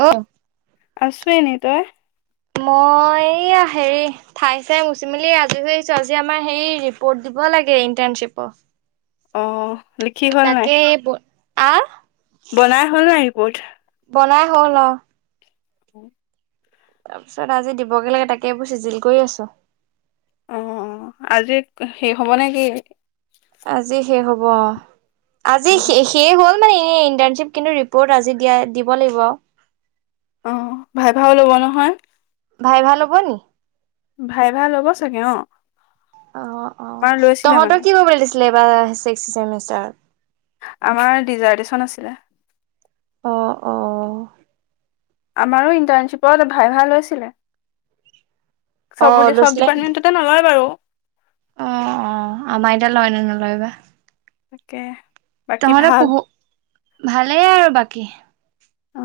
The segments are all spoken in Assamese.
অ', আছো এনেই। তই? মই এইয়া হেৰি ঠাই চাই মচি মেলি আজি হৈ আহিছো। আজি আমাৰ হেৰি ৰিপৰ্ট দি দিব লাগে অ লিখি ইণ্টাৰণশ্বিপৰ। হ'ল নাই তাকেই, আহ বনাই হ'লনে ৰিপৰ্ট? [unintelligible] উম। তাৰপিছত আজি দিবগে লাগে তাকে এইবোৰ চিজিল কৰি আছোঁ। অ' আজি শেষ হ'ব নেকি? আজি শেষ হ'ব আজি অ শেষেই হ'ল। আমাৰ এনেই ইণ্টাৰ্ণশ্বিপ কিন্তু ৰিপৰ্ট আজি দিয়া দিব লাগিব আৰু। অ' ভাইভাও ল'ব নহয়। ভাইভাহ ল'ব নি? ভাইভাহ ল'ব চাগে অ'। অ', আমাৰ অ' লৈছিলে মানে তহঁতৰ কি কৰিবলৈ দিছিলে এইবাৰ ছিক্স ছেমিষ্টাৰত? আমাৰ ডিজাৰ্টেশ্যন আছিলে। অ', অ'। আমাৰো ইণ্টাৰ্ণশ্বিপত ভাইভাহ লৈছিলে। চব অ', বুলি চব লৈছিলে নি? ডিপাৰ্টমেণ্টতে নলয় বাৰু। অ', অ' আমাৰ এতিয়া লয় নে নলয়বা। তাকে। বাকী তহঁতে ভাল পহু, ভালেই আৰু বাকী। অ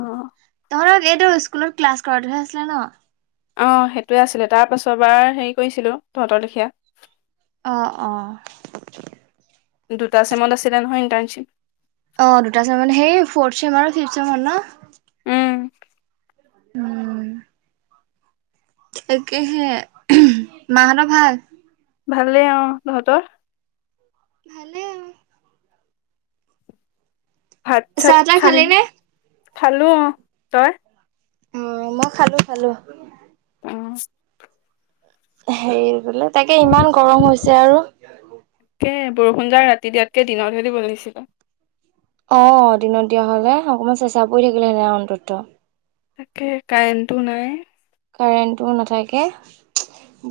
তহঁতৰ এইটো স্কুলত ক্লাছ কৰাটোহে আছিলে ন'? অ' সেইটোৱে আছিলে তাৰ পাছৰ বাৰ হেৰি কৰিছিলো তহঁতৰ লেখীয়া। অ', অ'। দুটা চেমত আছিলে নহয় ইণ্টাৰ্ণশ্বিপ। অ' দুটা চেমত, সেই ফৌৰ্থ চেম আৰু ফিফ চেমত ন'? উম উম। তাকেহে। মাহঁতৰ ভাল? ভালেই অ'। তহঁতৰ? ভালে আৰু। ভাত চাত চাহ তাহ খালি, নে? খালো অ' তই? অ' মই খালো খালো। অ'। হেই বোলে তাকে ইমান গৰম হৈছে আৰু। তাকে বৰষুণ যাক ৰাতি দিয়াতকে দিনত হে দিব লাগিছিলে। অ' দিনত দিয়া হ'লে অকমান চেচা পৰি থাকিলেহেঁতেন অন্তত্ব। তাকে কাৰেণ্টো নাই। কাৰেণ্টোও নাথাকে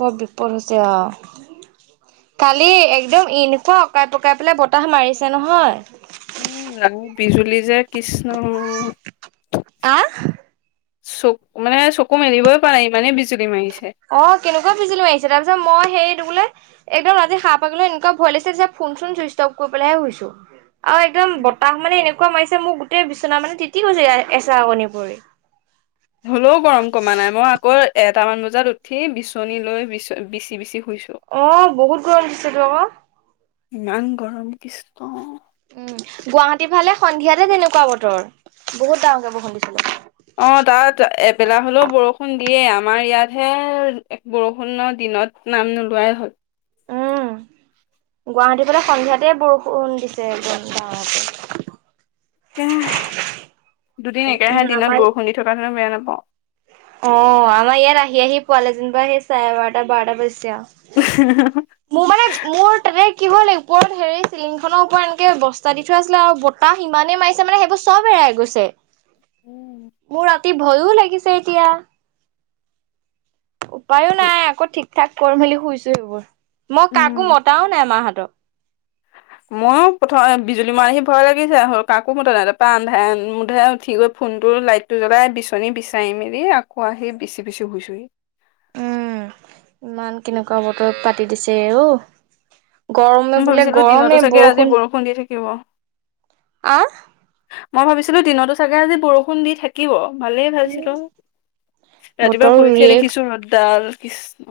বৰ বিপদ হৈছে আৰু। কালি একদম এনেকুৱা অকাই পকাই পেলাই বতাহ মাৰিছে নহয়। উম, ৰাঙী বিজুলী যে কৃষ্ণ। আহ চক মানে চকু মেলিবই পাৰা নাই মানে ইমানেই বিজুলী মাৰিছে। অ' কেনেকুৱা বিজুলী মাৰিছে তাৰ পিছত মই সেই বোলে একদম ৰাতি সাহ পাবলৈ এনেকুৱা ভয় লাগিছে যে ফোন চোন চুইষ্টপ কৰি পেলাইহে হুইছোঁ। আ, একদম বতাহ মানে এনেকুৱা এনেুৱা মাৰিছে মোক গোটেই বিচনা মানে তিতি গৈছে এচা কণি পৰি। হ'লেও গৰম কমা নাই। মই আকৌ এটামান বজাত উঠি বিচনী লৈ বিচ-বিচি বিচি শুইছো। অ' বহুত গৰম দিছে তো আকৌ। ইমান গৰম কৃষ্ণ। উম, গুৱাহাটীৰ ফালে সন্ধিয়াতে তেনেকুৱা বতৰ, বহুত ডাঙৰকে বৰষুণ দিছিলে। অ', তাত এবেলা হ'লেও বৰষুণ দিয়ে। আমাৰ ইয়াতহে বৰষুণৰ দিনত নাম নোলোৱাই হ'ল। উম। গুৱাহাটীফালে সন্ধিয়াতে বৰষুণ দিছে এ, দুদিন একেৰাহে আমাৰ দিনত বৰষুণ দি থকা বেয়া নাপ অ', আমাৰ ইয়াত আহি, আহি পোৱালে যেনিবা সেই চাৰে-বাৰটা, বাৰটা বাজছে। নাপাওঁ। মোৰ মানে মোৰ তেনে কি হ'ল ওপৰত হেৰি চিলিংখনৰ ওপৰত এনেকে বস্তা দি থৈ আছিলে আৰু বতাহ সিমানেই মাৰিছে মানে সেইবোৰ চব হে গৈছে। উম মোৰ ৰাতি ভয়ো লাগিছে এতিয়া। উপায়ো নাই আকৌ ঠিক ঠাক কৰি মেলি শুইছো, সেইবোৰ মই কাকো উম। মতাও নাই মাহতক। [unintelligible] মইও প্ৰথম বিজুলী মাৰাহি ভয় লাগিছে আৰু কাকো মতা নাই, তাৰপা আন্ধাৰে মুন্ধাৰে উঠি গৈ ফোন ত লাইট টো জ্বলাই বিচনী বিচাৰি মেলি আকৌ আহি বিচি, বিচি শুইছোহি। উম, ইমান কেনেকুৱা বত পাতি দিছে আৰু গৰমে মই বোলে ভাবিছিলো দিনতো গৰমে চাগে আজি বৰষুণ দি থাকিব আ মই ভাবিছিলো দিনতো চাগে আজি বৰষুণ দি থাকিব। ভালেই পাইছিলো, ৰাতিপুৱা বতৰ শুই উঠি উৰিয়ে দেখিছো ৰ'দডাল কৃষ্ণ।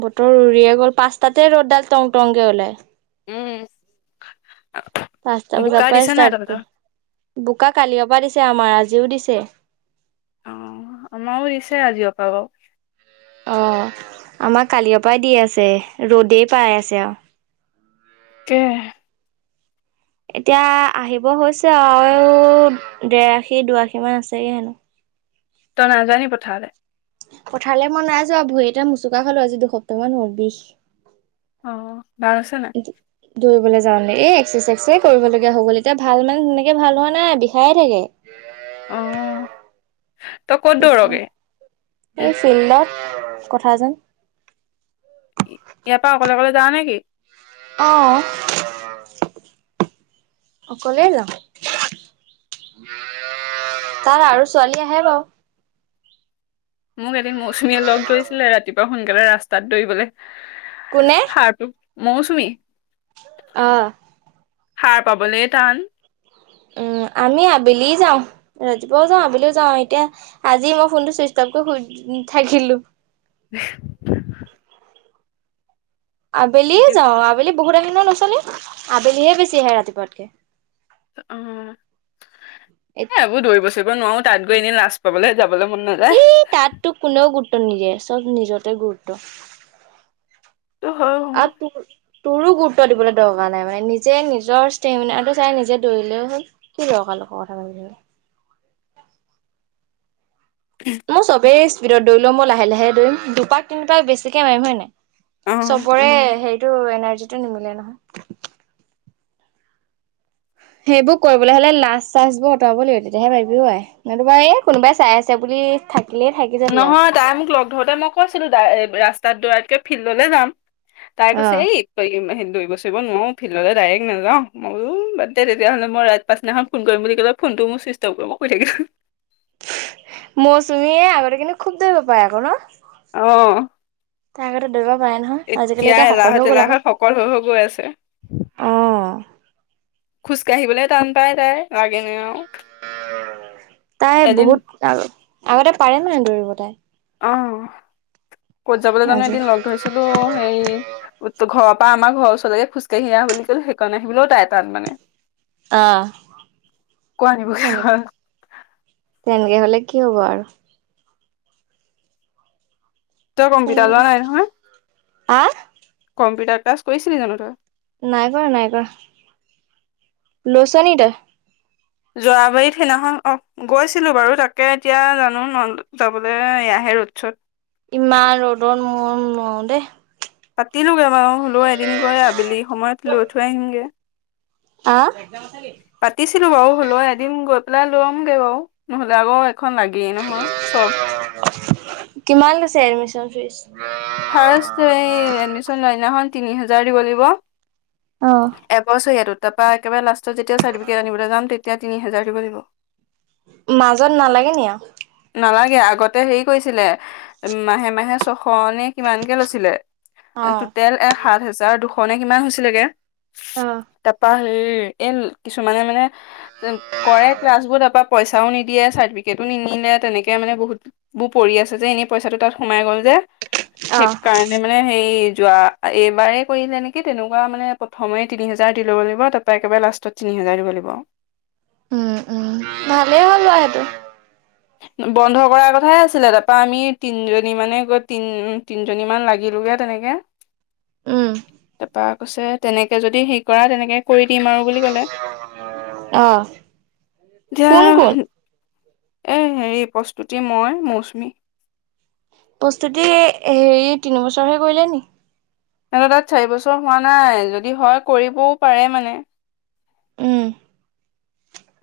বতৰ উৰিয়ে গ'ল, পাঁচটাতে ৰ'দডাল টং টংকে ওলাই। উম, পাঁচটা বোকা বজাৰ পৰাই দিছে নাই ষ্টাৰ্ট তহঁতৰ কৰি, বোকা কালিঅপা দিছে আমাৰ আজি আজিও দিছে। অ', আমাৰো দিছে আজিৰ পৰা বাৰু। অ', আমাৰ কালিঅপাই পৰা দি আছে ৰ'দেই পাই আছে আৰু। তাকেই। এতিয়া আহিব হৈছে আৰু দেৰ আশী, দুআশী মান আছেগে হেনো। তই নাই যোৱা নেকি পথাৰলৈ? পথাৰলৈ মই নাই যোৱা, ভৰি এটা মুচুকা খালো আজি দুসপ্তাহ মান হল বিষ। অ', ভাল হৈছেনে নাই? দৌৰিবলৈ যাওঁ এই এক্সাৰচাইজ কৰিবলগীয়া হৈ গল, এতিয়া ভাল মানে সেনেকে ভাল হোৱা নাই বিষাইে থাকে। অ তই ক'ত এই দৌৰগে [unintelligible] কথা যেন ইয়াৰ পৰা অকলে, অকলে যাও নেকি? অ'। অকলেই যায়? তাত আৰু ছোৱালী আহে বাৰু। মোক এদিন মৌচুমীয়ে লগ ধৰিছিলে, ৰাতিপুৱা সোনকালে ৰাস্তাত দৌৰিবলৈ কোনে সাৰ মৌচুমী অ'। সাৰ পাবলৈ টান। উম, আমি আবেলি যাওঁ, ৰাতিপুৱাও যাওঁ আবেলিও যাওঁ, এতিয়া আজি মই ফোনটো চুইচ শুই থাকিলো। [unintelligible] আবেলিয়ে যাওঁ, আবেলি বহুত আহে নহয় ল'ৰা ছোৱালী, আবেলিহে বেছি আহে ৰাতিপুৱাতকে। অ', এ এইবোৰ দৰিব চৰিব নোৱাৰো তাত গৈ এনেই লাজ পাবলৈ। যাবলৈ মন নাযায়। এই তাততো কোনেও গুৰুত্ব নিদিয়ে চব নিজতে গুৰুত্ব। [unintelligible] আৰু তোৰ-তোৰো গুৰুত্ব দিবলৈ দৰকাৰ নাই, মানে নিজে নিজৰ ষ্টেমিনাটো চাই নিজে ও হল কি দৰকাৰ লোকৰ কথা ভাবি মোৰ চবেই স্পীডত দৌলেও মই লাহে, লাহে দৌৰিম দুপাক তিনি পাক বেছিকে মাৰিম হয় ন নাই? অ চবৰে হেৰিটো এনাৰ্জিটো নিমিলে নহয়। সেইবোৰ কৰিবলৈ হ'লে লাজ চাজ বোৰ অঁতৰাব লাগিব, তেতিয়াহে পাৰিবি হে অ', আই নাই তোবা এই কোনোবাই চাই আছে বুলি থাকে। নহয় তাই মোক লগ ধৰোঁতে মই কৈছিলো ডা ৰাস্তাত দৌৰাতকৈ ফিল্ডলৈ যাম। তাই অ কৈছে এই [unintelligible] দৌৰিব চৰিব নোৱাৰো ফিল্ডলৈ ডাইৰেক্ট নাযাওঁ, মই বোলো ও বাদ দে তেতিয়াহ'লে, মই ৰাই পাছদিনাখন ফোন কৰিম বুলি কৈ পেলাই ফোন টো মোৰ চুইটচ্ অফ কৰি মই শুই থাকিলোঁ। মৌচুমীয়ে আগতে কিন্তু খুব দেৰিব পাৰে আকৌ ন'? থাকিলো। অ তাই আগতে দৌৰিব পাৰে নহয়, আজিকালি এতিয়া শকত এলাহত হৈ গ'ল আকৌ। এলাহত শকত হৈ হৈ গৈ আছে। অ', খোজ কাহিবলৈয়ে টান পায় তাই, লাগে নে আৰু? তাই এদিন বহুত আগতে পাৰে ন' দৌৰিব তাই। অ', কত যাবলৈ জানো আজি এদিন লগ ধৰিছিলো, হেৰি ঘৰ পৰা আমাৰ ঘৰ ওচৰলৈে খোজকাঢ়ি আহ বুলি কলোঁ, সেইকণ আহিবলও তাইৰ তান মানে। অ, আকৌ আনিবগে তেনেকে, হ'ল। তেনেকে হলে কি হ'ব আৰু। তই কম্পিউটাৰ লোৱা আৰু নাই নহয়? হা কম্পিউটাৰ ক্লাছ কৰিছিলি জানো তই? নাই কৰা নাই কৰা, লৈছ নি তই? জৰাবাৰীত সেইদিনাখন অ, গৈছিলো বাৰু তাকে এতিয়া জানো ন যাবলৈ এয়াহে ৰদ চদ। ইমান ৰ'দত মই নোৱাৰোঁ দেই। পাতিলোগৈ বাৰু, লৈ এদিন গৈ আবেলি সময়ত লৈ থৈ আহিমগে। আ? পাতিছিলো বাৰু, হলেও এদিন গৈ পেলাই লমগে বাৰু, নহলে আকৌ খন লাগেই নহয়, চব কিমান লৈছে এডমিশন ফিজ? ফাৰ্ষ্ট এই এডমিচন লোৱাৰ দিনাখন তিনি হাজাৰ দিব লাগিব অ এবছৰীয়াতোত, তাৰপা একেবাৰে লাষ্টত যেতিয়া চাৰ্টিফিকেট আনিবলৈ যাম তে তিয়া তিনি হোজাৰ দিব লাগিব। মাজত নালাগে নি আৰু? নালাগে, আগতে হেৰি কৰিছিলে, মাহে মাহে ছশ নে কিমানকে লৈছিলে, অ'। টুটেল এ সাত হেজাৰ দুশ নে কিমান হৈছিলেগে। তাপা এই, কিছুমানে মানে কৰে ক্লাছ বোৰ তাৰপা পৰা পইচাও নিদিয়ে, চাৰ্টিফিকেট নিনিলে, তেনেকে মানে বহুত বোৰ পৰি আছে যে এনেই পইচাটো তাত সোমাই গ'ল যে অ', সেইকাৰণে মানে হেৰি যোৱা, এইবাৰই কৰিলে নেকি, তেনেকুৱা মানে প্ৰথমে তিনি হেজাৰ দি ল'ব লাগিব তাৰ পৰা একেবাৰে লাষ্টত তিনি হাজাৰ দিব লাগিব। উম, উম, ভালেই হ'ল বাৰু সেইটো। বন্ধ কৰা কথাই আছিলে, তাৰপা আমি তিনজনী মানে গৈ তিন-তিনজনীমান লাগিল লোগে তেনেকে, উম, তাৰপা কৈছে তেনেকে যদি হেৰি কৰা, তেনে কে কৰি দিম আৰু বুলি কলে। অ', এতিয়া কোন কোন? এই হেৰি প্ৰস্তুতি মই মৌচুমী। প্ৰস্তুতি এই হেৰি তিনিবছৰহে কৰিলে নি? সিহতৰ তাত চাৰি বছৰ হোৱা নাই, যদি হয় কৰিবও পাৰে মানে। উম,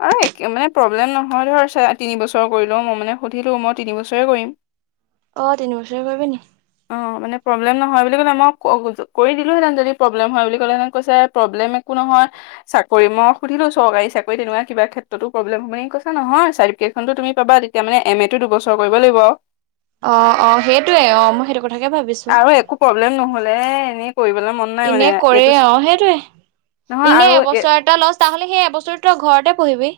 আৰু একে মানে প্ৰব্লেম নহয় ধৰ, চ তিনিবছৰ কৰিলেও মই মানে সুধিলোঁ, মই তিনিবছৰেই কৰিম। অ, তিনিবছৰেই কৰিবি নি? অ, মানে প্ৰব্লেম নহয় বুলি ক'লে, মই ক-কৰি দিলোহেঁতেন যদি প্ৰব্লেম হয় বুলি ক'লেহেঁতেন, কৈছে প্ৰব্লেম এক কো নহয়, চাকৰি ম ই সুধিলোঁ চৰকাৰী চাকৰি তেনেকুৱা কিবা ক্ষেত্ৰতো প্ৰব্লেম হব নেকি? কৈছে নহয় চাৰ্টিফিকেট খনটো তুমি পাবা, তেতিয়া মানে এম এ টো দুবছৰ কৰিব লাগিব আৰু। অ', অ', সেইটোৱে অ, মই সেইটো কথা তাকে ভাবিছো, আৰু একো প্ৰব্লেম নহ'লে এনেই কৰিবলৈ মন নাই মানে এনে কৰে এইটো অৰু সেইটোয়ে। নহয় এনে আৰু এ এবছৰ এটা লষ্ট, তাৰ সলনি সেই এবছৰটো ঘৰতে পঢ়িবি।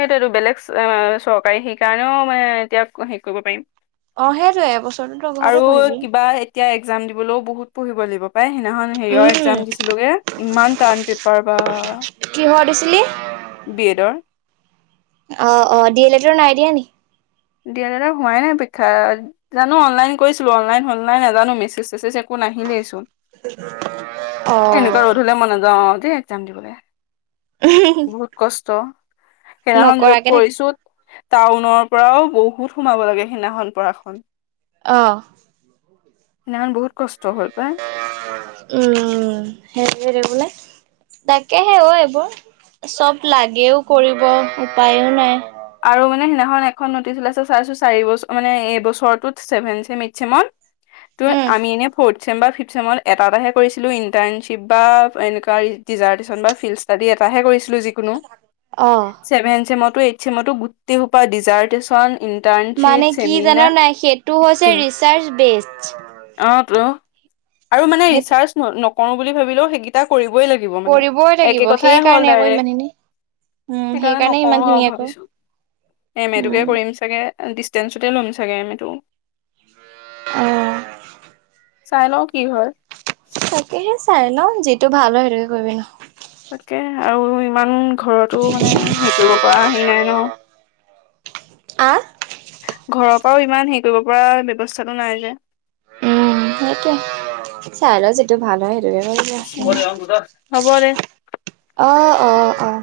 সেইটোইটো, বেলেগ চৰকাৰী সেই কাৰণেওঁ মানে এতিয়া হেৰি কৰিব পাৰিম। অ', সেইটোৱে এবছৰটো তই ঘৰতে আৰু পঢ়িবি। কিবা এতিয়া এক্সাম দিবলৈওঁ বহুত পঢ়িব লাগিব। পাই সিদিনাখন হেৰিয়ৰ উম, এক্সাম দিছিলোগে, ইমান টান পেপাৰ বাঃ। পি [unintelligible] বি এডৰ। অ' অ' ডি এল এডৰ নাই দিয়া নি? ডি এল এডৰ হোৱাই নাই পৰীক্ষা, জানো অ'নলাইন কৰিছিলো, অ'নলাইন হ'লা নে নাই নাজানো। মেছেজ চেছেজ একো ফোন আহিলেই চোন, এ এনেকুৱা অ', ৰ'দ হ'লে মই নাযাওঁ আৰু দেই এক্সাম দিবলৈ। বহুত কষ্ট। সেইদিনাখন য'ত নকৰাকে থাকি পৰিছো টাউনৰ পৰাওঁ বহুত সোমাব লাগে সেইদিনাখন পৰাখন। আহ সেইদিনাখন বহুত কষ্ট হ'ল পাই উম সেইেৰে বোলে তাকেহে অ' এইবোৰ চব লাগেওঁ কৰিব উপায়ওঁ নাই। আৰু মানে সেইদিনাখন এখন নটিচ ওলাইছে, চাইছো চাৰ বছৰ মানে এই বছৰতোত চেভেন ছেমি-চেমত তোৰ উম, আমি এনে ৰ্ফট ছিক্স চেম বা ফিফথ চমত এটা এটাহে কৰিছিলোঁ ইণ্টাৰ্শ্বিপ বা এনেুকুৱা ডিজাটেৰ্শ্যন বি ফিল্ডষ্টাডি এটাহে কৰিছিলোঁ। যি কোনো, অ', চেভেন চেমটো এইট চেমটো গোটেইসোপা ডিজাৰ্টেশ্যণ মানে কি জান নে নাই? সেইটো হৈছে ৰিচাৰ্চ বেচ। অ' তো। আৰু মানে সেইটো ৰিৰ্চাজ নকৰো বুলি ভাবিলেওঁ সেইকিতা কৰিব বৈ লাগিব মানে, কৰিবই লাগিব একে কথাই হ'ল সেইকাৰণে আকৌ ডাইৰেক্ট। ইমানখিনি উম, সেইকাৰণে নকৰো ইমানখিনি আৰু, আকৌ ভাবিছো এম এ উম, টোকে কৰিম চাগে। ডিষ্টেঞ্চতে ল'ম ছাগৈ এম এ টো। আহ চাই ল'ওঁ কি হয়। তাকেহে চাই ল যিটো ভাল হয় সেইটোকে কৰিবি ন। তাকে আৰু ইমান ঘৰতো মানে হেৰি কৰিব পৰা হেৰি নাই আ নহয়। ঘৰৰ পৰাওঁ ইমান হেৰি কৰিব পৰা ব্যৱস্থাটো নাই যে। উম সেইটো চাই ল যিটো ভাল হয় হ'ব দে আহ অ আহ